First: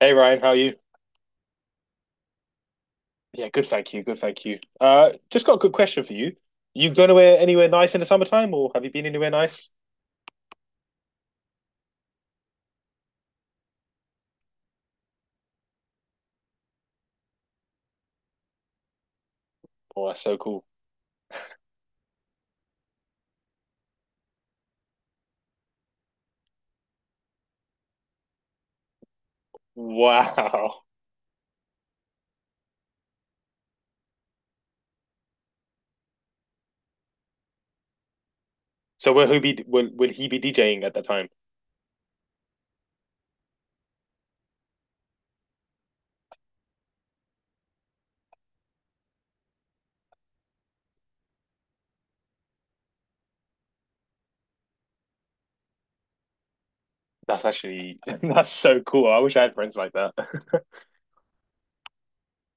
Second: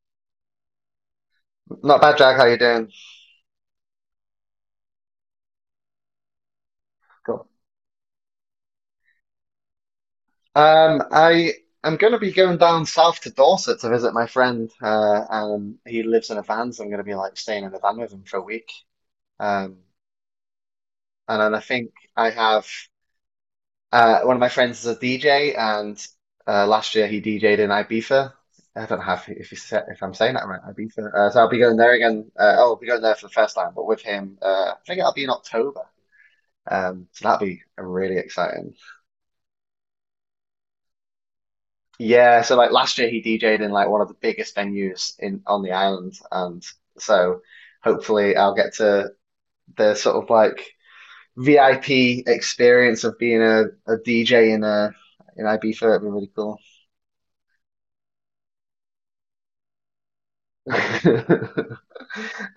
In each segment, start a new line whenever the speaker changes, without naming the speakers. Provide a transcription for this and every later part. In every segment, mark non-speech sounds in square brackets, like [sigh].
Hey Ryan, how are you?
Not bad, Jack. How you doing?
Yeah, good, thank you. Good, thank you. Just got a good question for you. You going anywhere
Cool.
anywhere nice in the summertime, or have you been anywhere nice?
I am going to be going down south to Dorset to visit my friend. He lives in a van, so I'm going to be like staying in a van with him for a week. Um,
Oh, that's so cool.
and then I think I have one of my friends is a DJ, and last year he DJ'd in Ibiza. I don't know if, he said, if I'm saying that right,
Wow.
Ibiza. So I'll be going there again. Oh, I'll be going there for the first time, but with him. I think it'll be in October. So that'll be really exciting.
So will he be will he be DJing at that time?
Yeah, so like last year he DJ'd in like one of the biggest venues in on the island, and so hopefully I'll get to the sort of like VIP experience of being a DJ in Ibiza. It'd be really cool.
That's actually [laughs] that's so cool. I wish I had friends like that. [laughs]
[laughs]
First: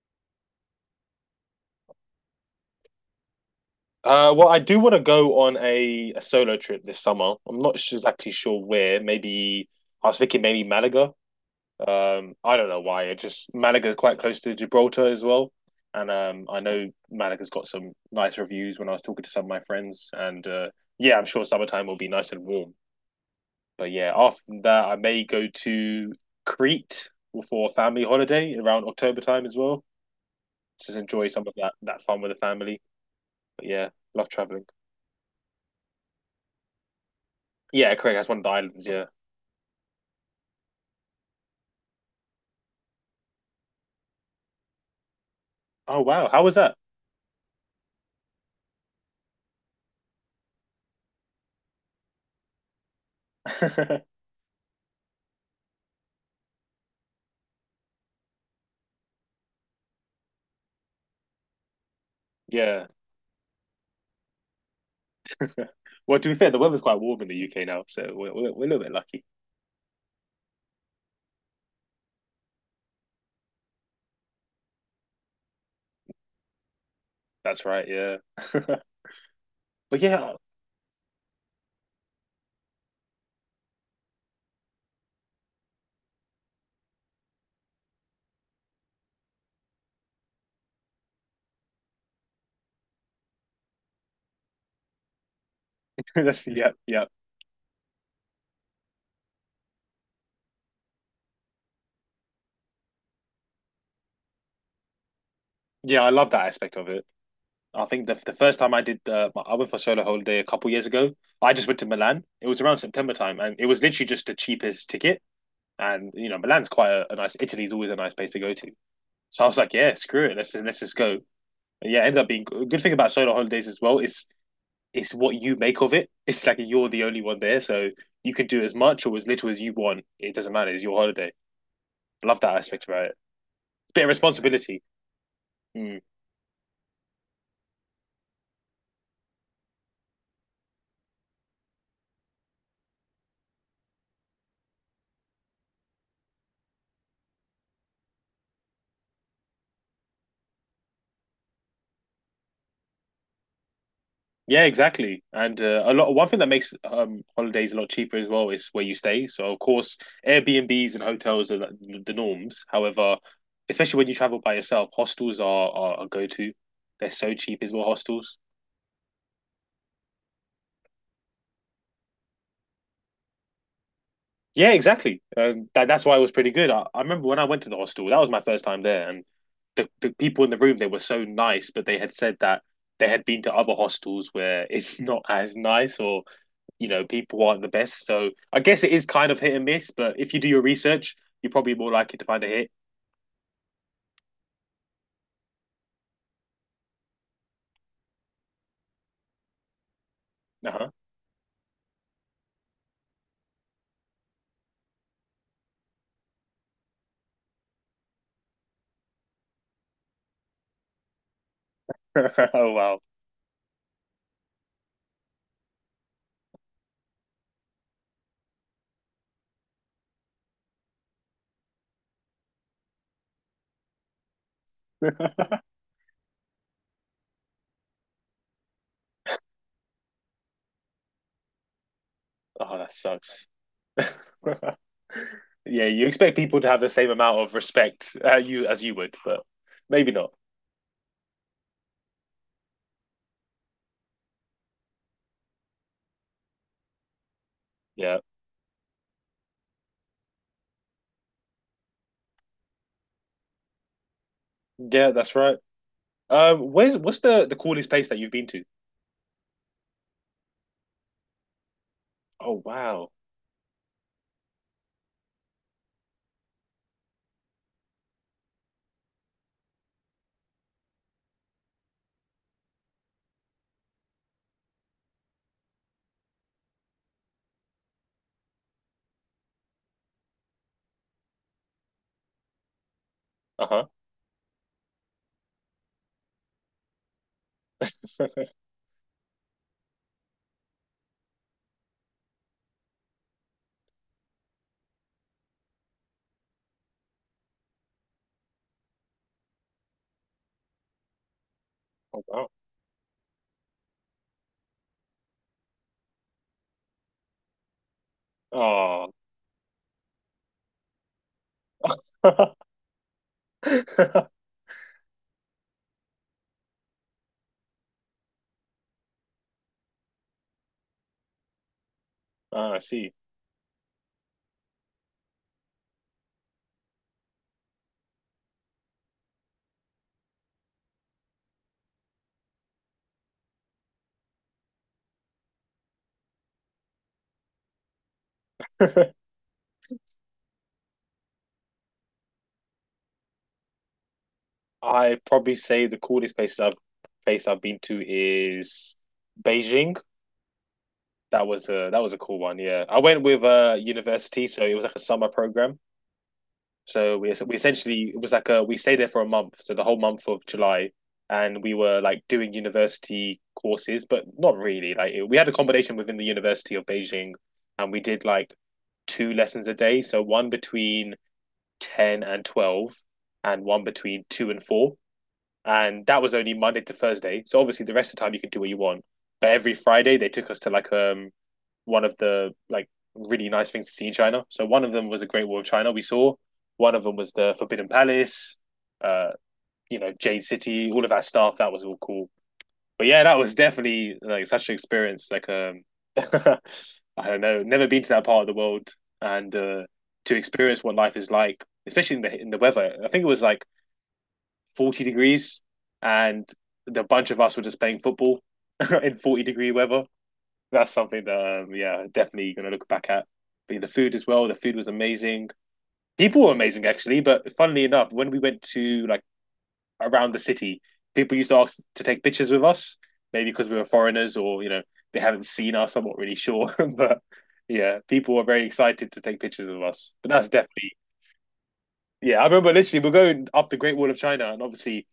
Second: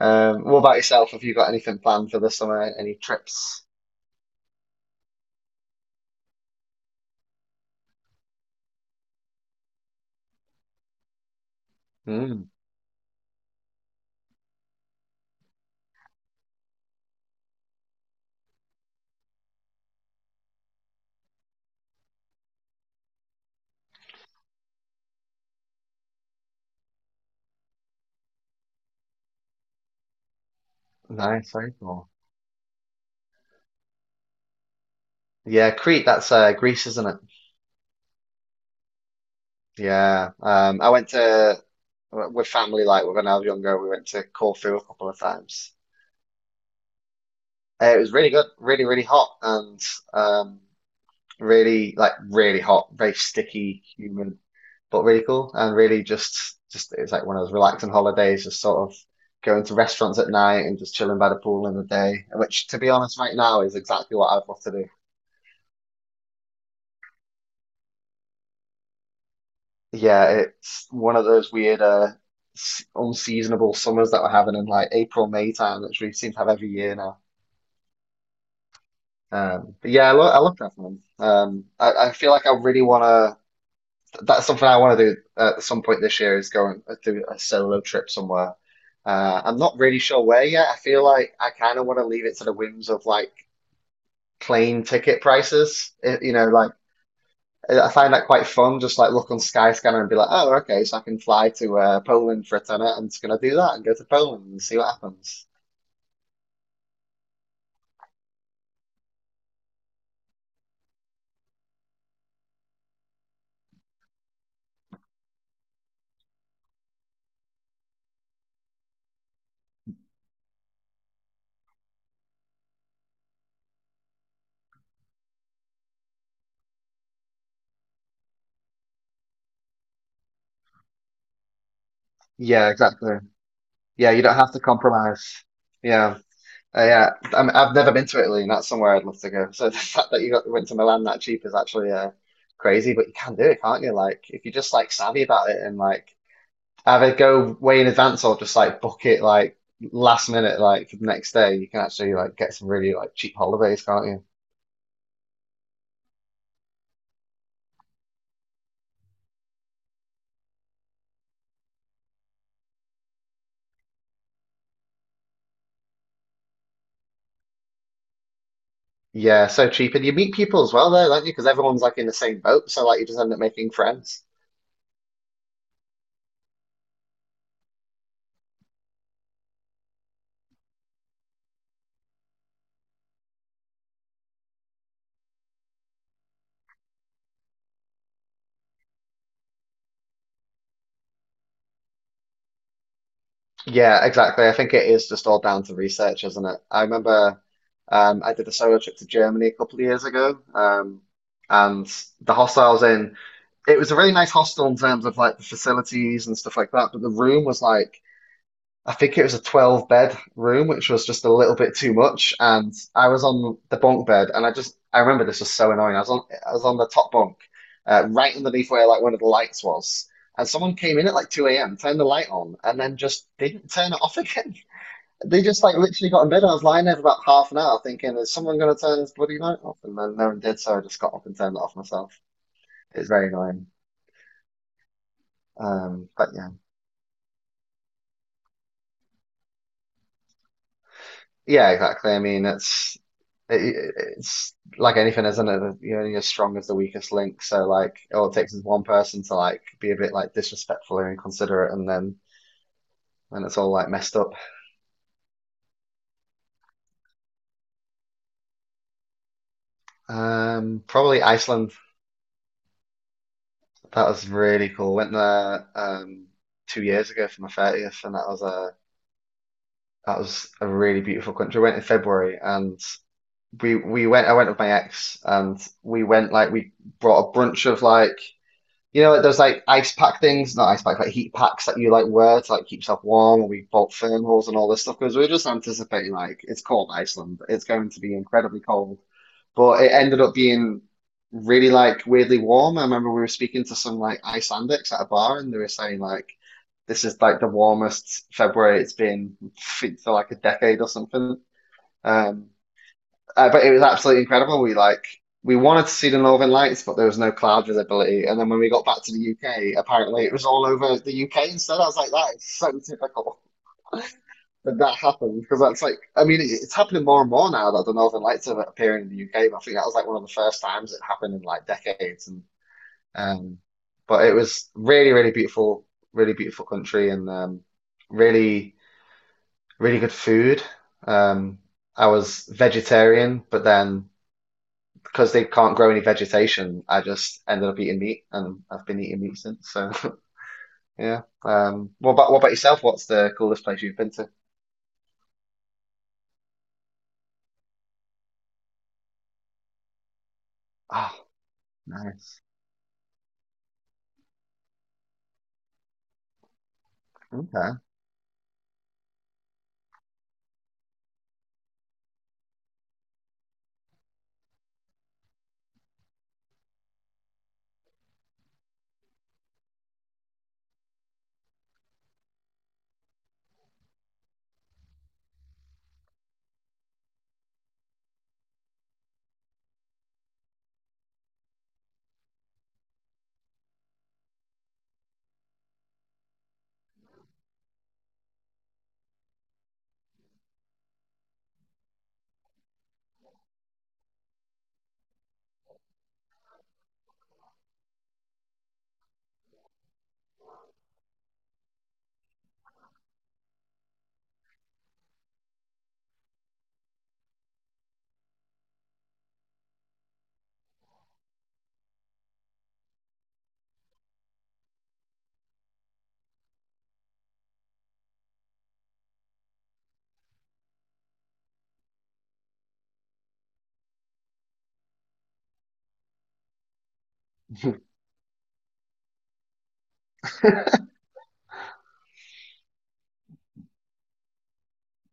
What about yourself? Have you got anything planned for the summer? Any trips?
Well, I do want to go on a solo trip this summer. I'm not su- exactly sure where. Maybe I was thinking maybe Malaga.
Mm,
I don't know why. It just Malaga is quite close to Gibraltar as well, and I know Malaga's got some nice reviews when I was talking to some of my friends. And yeah, I'm sure summertime will be nice and warm. But yeah, after that, I may go to Crete for a family holiday around October time as well. Just enjoy some
nice,
of
very
that
cool.
fun with the family. But yeah, love traveling.
Yeah, Crete, that's Greece, isn't it?
Yeah, Craig, that's one of the islands. Yeah.
Yeah. I went to with family like when I was younger. We went to Corfu a couple of times.
Oh wow, how was that?
It was really good, really, really hot, and um, really hot, very sticky,
[laughs]
humid, but really cool, and really just it was like one of those relaxing holidays, just sort of going to restaurants at night and just chilling by the pool in the day, which to
yeah.
be honest, right now is exactly what I'd love to do.
[laughs] well, to be fair, the weather's quite warm in the UK now, so we're a little bit lucky.
Yeah, it's one of those unseasonable summers that we're having in like April, May time, which we seem to have every year now.
That's right, yeah. [laughs]
But
But
yeah,
yeah,
I love traveling. I feel like I really want to. That's something I want to do at some point this year is go and do a solo trip somewhere. I'm not really sure where yet. I feel like I kind of want to leave it to the whims of like plane ticket prices.
[laughs]
It- you
that's
know,
yeah,
like I find that quite fun. Just like look on Skyscanner and be like, oh, okay, so I can fly to Poland for a tenner. I'm just gonna do that and go to Poland and see what happens.
yeah. I love that aspect of it. I think the first time I did I went for a solo holiday a couple years ago. I just went to Milan. It was around September time, and it was literally just the cheapest ticket. And you know, Milan's quite a nice. Italy's always a nice place to go to. So I was like, yeah, screw it, let's just go. And yeah, it ended up being a good thing about solo holidays as well is it's what you make of it. It's like you're the only one there, so you can do as much or as little as you want. It doesn't matter. It's your holiday. I love that
Yeah,
aspect about it.
exactly.
It's a bit of
Yeah, you don't have to
responsibility.
compromise.
Mm.
Yeah. Uh, yeah, I mean, I've never been to Italy, and that's somewhere I'd love to go. So [laughs] the fact that you got went to Milan that cheap is actually crazy, but you can do it, can't you? Like if you're just like savvy about it and like either go way in advance or just like book it like last minute, like for the next day, you can actually like get some really like cheap holidays, can't you?
Yeah, exactly. And a lot. One thing that makes holidays a lot cheaper as well is where you stay. So of course, Airbnbs and hotels are the norms. However, especially when you travel by yourself, hostels are a go to. They're so cheap as well. Hostels.
Yeah, so cheap, and you meet people as well there, don't you? Because everyone's like in the same boat, so like you just end up making friends.
Yeah, exactly. That's why it was pretty good. I remember when I went to the hostel. That was my first time there, and the people in the room they were so nice, but they had said that they had been to other hostels where it's [laughs] not as nice or you know people aren't the best. So I guess it is kind of hit and miss. But if you do your research, you're probably more likely to find a hit.
Yeah, exactly. I think it is just all down to research, isn't it? I remember. I did a solo trip to Germany a couple of years ago,
Uh-huh.
and the hostel I was in, it was a really nice hostel in terms of like the facilities and stuff like that. But the room was like, I think it was a 12 bed room, which was just a little bit too much.
[laughs] oh
And
wow.
I was on the bunk bed, and I remember this was so annoying. I was on the top bunk, right underneath where like one of the lights was. And someone came in at like 2 a.m., turned the light on, and then just didn't turn it off [laughs] again. They
[laughs]
just like literally got in bed. I was lying there for about half an hour thinking, is someone going to turn this bloody light off? And then no one did, so I just got up and turned it off myself.
oh, that
It's very
sucks.
annoying.
[laughs] yeah, you
Um, but
expect
yeah,
people to have the same amount of respect you as you would, but maybe not.
yeah, exactly. I mean, it, it's like anything, isn't it? You're only as strong as the weakest link. So like,
Yeah,
all it takes is one person to like be a bit like disrespectful or inconsiderate, and then and it's all like messed up.
yeah, that's right. Where's What's the coolest place that you've been to?
Probably Iceland.
Oh wow.
That was really cool. Went there 2 years ago for my 30th, and that was a really beautiful country. I went in February, and we went I went with my ex, and we went like we brought a bunch of like like those like ice pack things, not ice pack, like heat packs that you like wear to like keep yourself warm, and
Uh
we
huh.
bought thermals and all this stuff because we were just anticipating like it's cold Iceland. It's going to be incredibly
[laughs]
cold. But it ended up being really like weirdly warm. I remember we were speaking to some like Icelandics at a bar, and they were saying like this is like the warmest February it's been for like a decade or something.
oh
Um, but it was absolutely incredible. We wanted to see the Northern Lights, but there was no cloud visibility. And then when we got back
wow.
to the UK, apparently it was all over the UK instead. I was like, that is
Oh.
so typical
[laughs]
that that happened, because that's like, I mean, it's happening more and more now that the Northern Lights are appearing in the UK. But I think that was like one of the first times it happened in like decades. And
Ah, I see.
um, but it was really, really beautiful country, and really, really good food. Um, I was vegetarian, but then, because they can't grow any vegetation, I just ended up eating meat, and I've been
[laughs]
eating meat since. So [laughs] yeah. What about what about yourself? What's the coolest place you've been to?
I probably say the coolest place I've been to is Beijing.
Oh,
That was a cool
nice.
one. Yeah, I went with a university, so it was like a summer program. So we
Okay.
essentially it was like a we stayed there for a month, so the whole month of July, and we were like doing university courses, but not really. We had accommodation within the University of Beijing, and we did like two lessons a day, so one between 10 and 12, and one between 2 and 4 and that was only Monday to Thursday. So obviously the rest of the time you could do what you want. But every Friday they took us to like one of the like really nice things to see in China. So one of them was the Great Wall of China we saw. One of them was the Forbidden Palace, uh, you know, Jade City, all of that stuff. That was all cool. But yeah, that was definitely like such an experience. Like [laughs] I don't know, never been to that part of the world and to experience what life is like, especially in the weather. I think it was like 40 degrees and the bunch of us were just playing football [laughs] in 40-degree weather. That's something that, yeah, definitely going to look back at. But the food as well, the food was amazing. People were amazing, actually. But funnily enough, when we went to like around the city, people used to ask to take pictures with us, maybe because we were foreigners or, you know, they haven't seen us. I'm not really sure. [laughs] but yeah, people were very excited to take pictures of us. But that's definitely, yeah, I remember literally we're going up the Great Wall of China and obviously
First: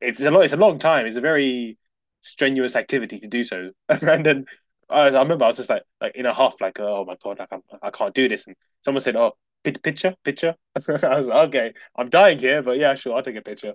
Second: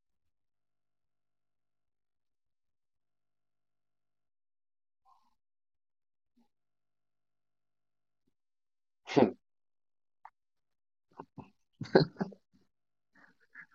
it's a lot. It's a long time. It's a very strenuous activity to do so. [laughs] and then I remember I was just like, in a huff, like, oh my god, I can't do this. And someone said, oh,
[laughs]
picture, picture. [laughs] I was like, okay, I'm dying here, but yeah, sure, I'll take a picture.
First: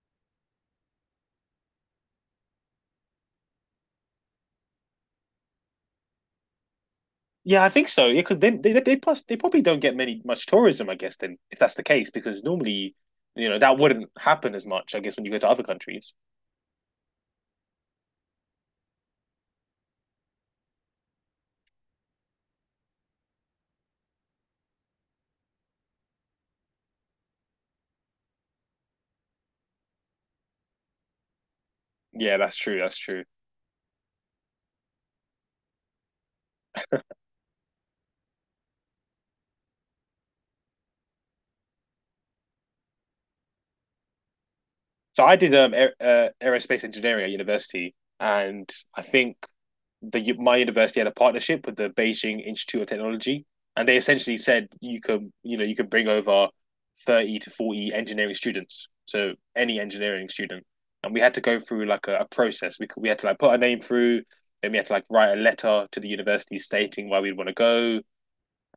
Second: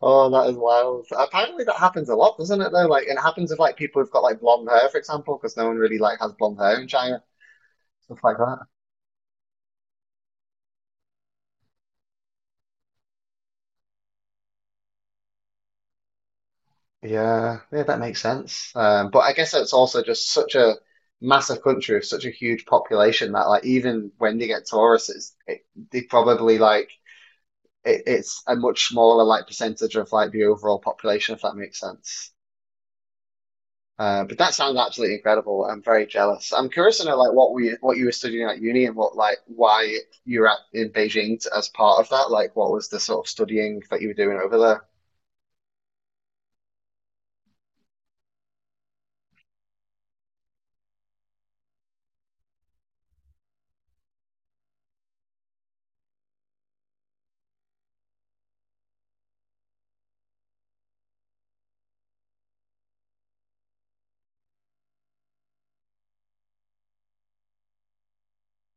Oh, that is wild. Apparently, that happens a lot, doesn't it? Though, like, and it happens with like people who've got like blonde hair, for example, because no one really like has blonde hair in China,
Yeah, I think so.
stuff
Yeah,
like
because
that.
then they probably don't get many much tourism, I guess. Then if that's the case, because normally, you know, that wouldn't happen as much, I guess, when you go to other countries.
Yeah, yeah, that makes sense. But I guess it's also just such a massive country with such a huge population that, like, even when they get tourists, they probably like it's a much smaller like percentage of like the overall population, if that makes sense.
Yeah, that's true. That's true.
But that sounds absolutely incredible. I'm very jealous. I'm curious to know like what you were studying at uni, and what like why you were at in Beijing as part of that. Like what was the sort of studying that you were doing over there?
So I did aerospace engineering at university, and I think the my university had a partnership with the Beijing Institute of Technology, and they essentially said you could you know you could bring over 30 to 40 engineering students, so any engineering student, and we had to go through like a process. We had to like put our name through, then we had to like write a letter to the university stating why we'd want to go,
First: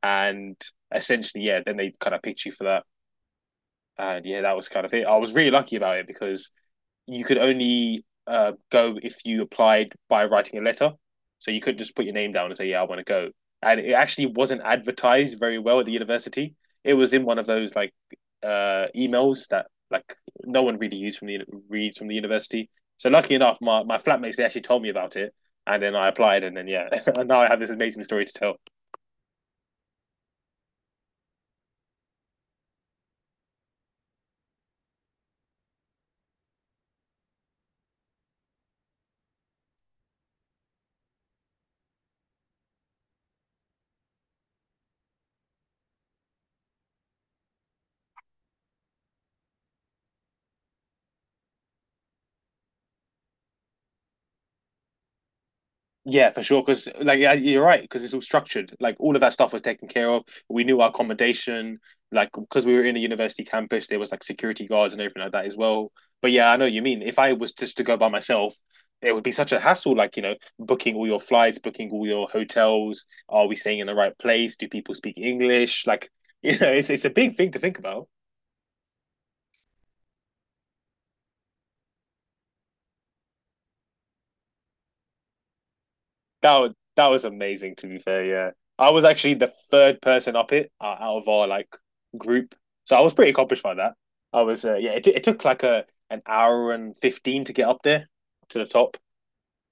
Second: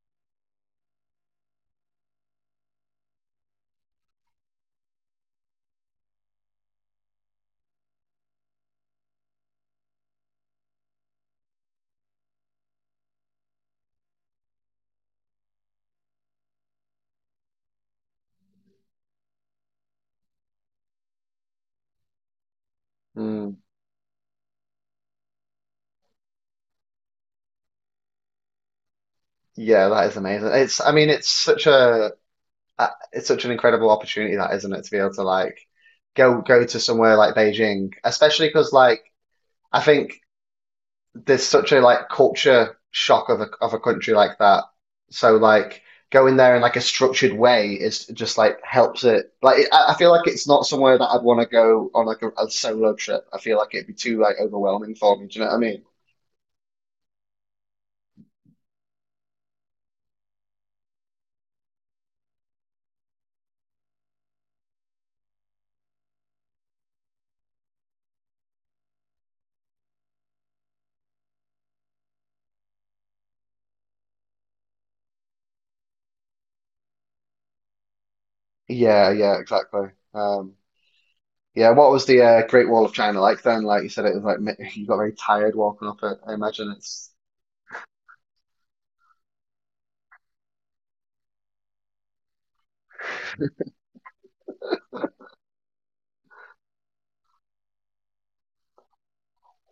and essentially yeah, then they kind of picked you for that, and yeah, that was kind of it. I was really lucky about it because you could only go if you applied by writing a letter. So you could not just put your name down and say, "Yeah, I want to go." And it actually wasn't advertised very well at the university. It was in one of those like emails that like no one really used from the reads from the university. So lucky
Mm,
enough, my flatmates they actually told me about it, and then I applied, and then yeah, [laughs] and now I have this amazing story to tell.
yeah, that is amazing. It's I mean it's such a it's such an incredible opportunity that, isn't it, to be able to like go to somewhere like Beijing, especially because like I think there's such a like culture shock of a country like that. So like going there in like a structured way is just like helps it. I feel like it's not somewhere that I'd want to go on like a solo trip. I feel like it'd be too like overwhelming for me. Do you know what I mean?
Yeah, for sure. Because like yeah, you're right. Because it's all structured. Like all of that stuff was taken care of. We knew our accommodation. Like because we were in a university campus, there was like security guards and everything like that as well. But yeah, I know what you mean. If I was just to go by myself, it would be such a hassle. Like you know, booking all your flights, booking all your hotels. Are we staying in the right place? Do people speak English? Like [laughs] you know, it's a big thing to think about.
Yeah, yeah, exactly. Yeah, what was the Great Wall of China like then? Like you said, it was like [laughs] you got very tired walking up it. I imagine
That
it's
was amazing. To be fair, yeah, I was actually the third person up it out of our like group, so I was pretty accomplished by that. Yeah, it took like a an hour and 15 to get up there to the top.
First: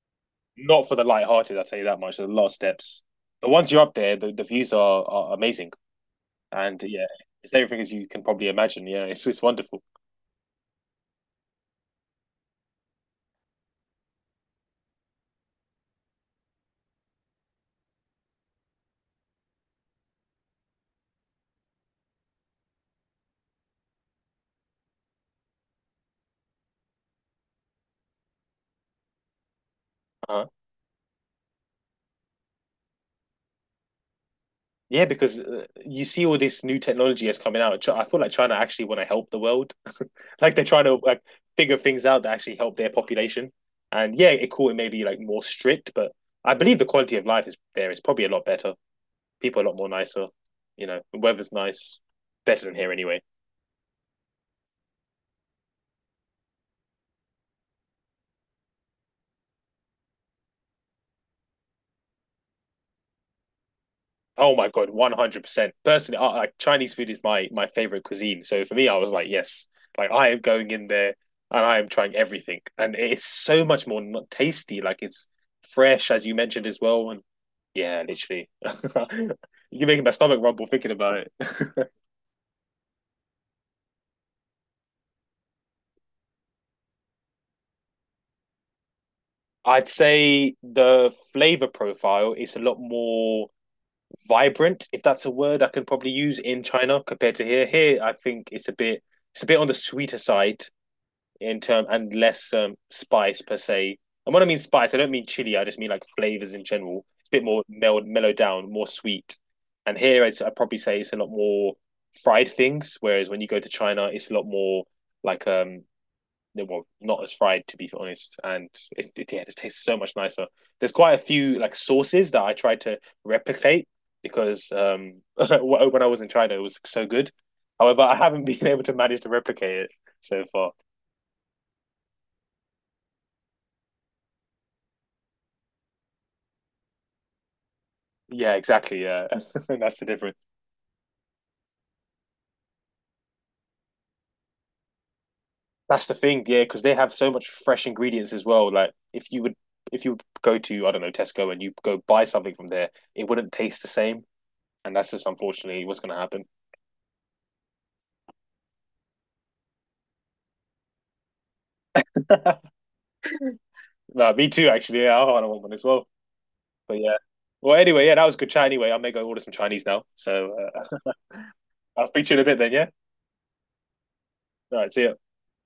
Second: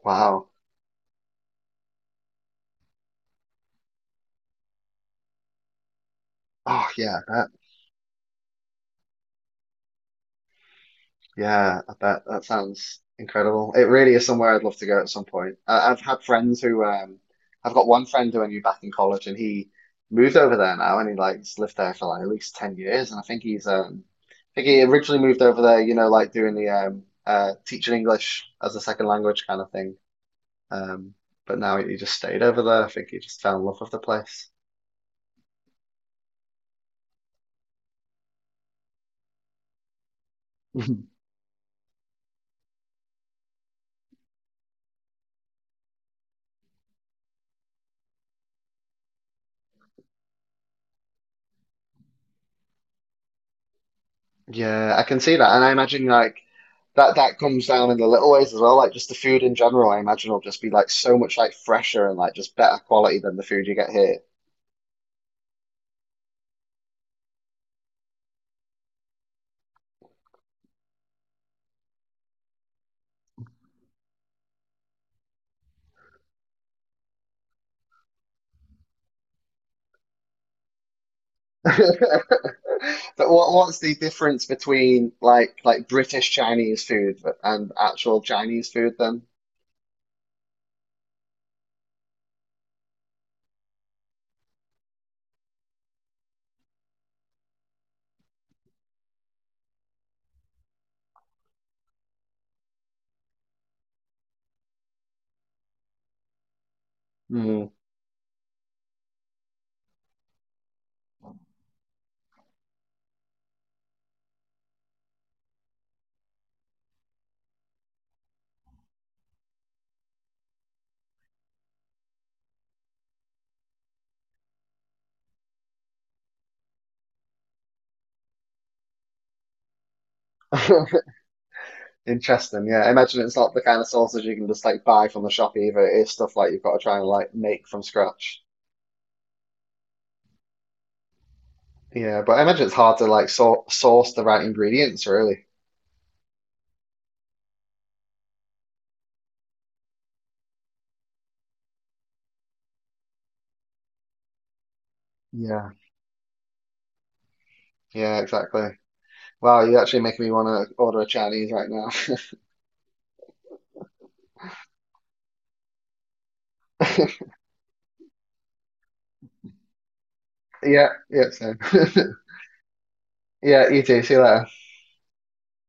wow.
Not for the light-hearted, I'll tell you that much. There's a lot of steps, but once you're up there, the views are amazing, and
Oh
yeah,
yeah, I bet.
it's everything as you can probably imagine. Yeah, it's wonderful.
Yeah, I bet that sounds incredible. It really is somewhere I'd love to go at some point. I've had friends who, I've got one friend who I knew back in college, and he moved over there now, and he's lived there for like at least 10 years, and I think he's, I think he originally moved over there, you know, like doing the teaching English as a second language kind of thing.
Uh-huh.
Um, but now he just stayed over there. I think he just fell in love with the place.
Yeah, because you see all this new technology that's coming out. I feel like China actually want to help the world like they're trying to
[laughs]
like figure things out that actually help their population. And yeah, it cool. It may be like more strict, but I believe the quality of life is there is probably a lot better. People are a lot more nicer. You know, the weather's nice, better than here anyway.
Yeah, I can see that, and I imagine like that that comes down in the little ways as well. Like just the food in general, I imagine will just be like so much like fresher and like just better quality than the food you get here.
Oh my god, 100%. Personally, I, like Chinese food is my favorite cuisine. So for me, I was like, yes, like I am going in there and I am trying everything, and it's so much tasty. Like it's fresh, as you mentioned as well, and yeah, literally, [laughs] you're making my stomach rumble thinking about it. [laughs]
[laughs] But what's the difference between like British Chinese food and actual Chinese food then?
I'd say the flavor profile is a lot more vibrant, if that's a word I can probably use in China compared to here. Here, I think it's a bit on the sweeter side in term and less spice per se. And when I mean spice, I don't mean chili. I just mean like flavors in general. It's a bit more
Hmm.
mellowed down, more sweet. And here, I'd probably say it's a lot more fried things. Whereas when you go to China, it's a lot more like they well, not as fried to be honest, and yeah, it tastes so much nicer. There's quite a few like sauces that I tried to replicate because [laughs] when I was in China, it was so good. However, I haven't [laughs] been able to manage to replicate it so far.
[laughs] Interesting. Yeah, I imagine it's not the kind of sausage you can just like buy from the shop either. It is stuff like you've got to try and like make from scratch.
Yeah, exactly. Yeah, [laughs] that's the difference.
Yeah, but I imagine it's hard to like sor source the right ingredients, really.
That's the thing. Yeah, because they have so much fresh ingredients as well. Like if you would go to I don't know Tesco and you go buy something from there, it wouldn't taste the same. And that's just
Yeah.
unfortunately what's going to happen.
Yeah, exactly. Wow, you're actually making me want to order a Chinese right now. [laughs]
[laughs] No, me too. Actually, yeah, I want one as well. But yeah. Well, anyway, yeah, that was good chat. Anyway, I may go order some Chinese now. So
Yeah, yeah, same.
[laughs] I'll
[laughs]
speak to you in a bit then. Yeah.
Yeah, you too. See you later.
All right. See ya.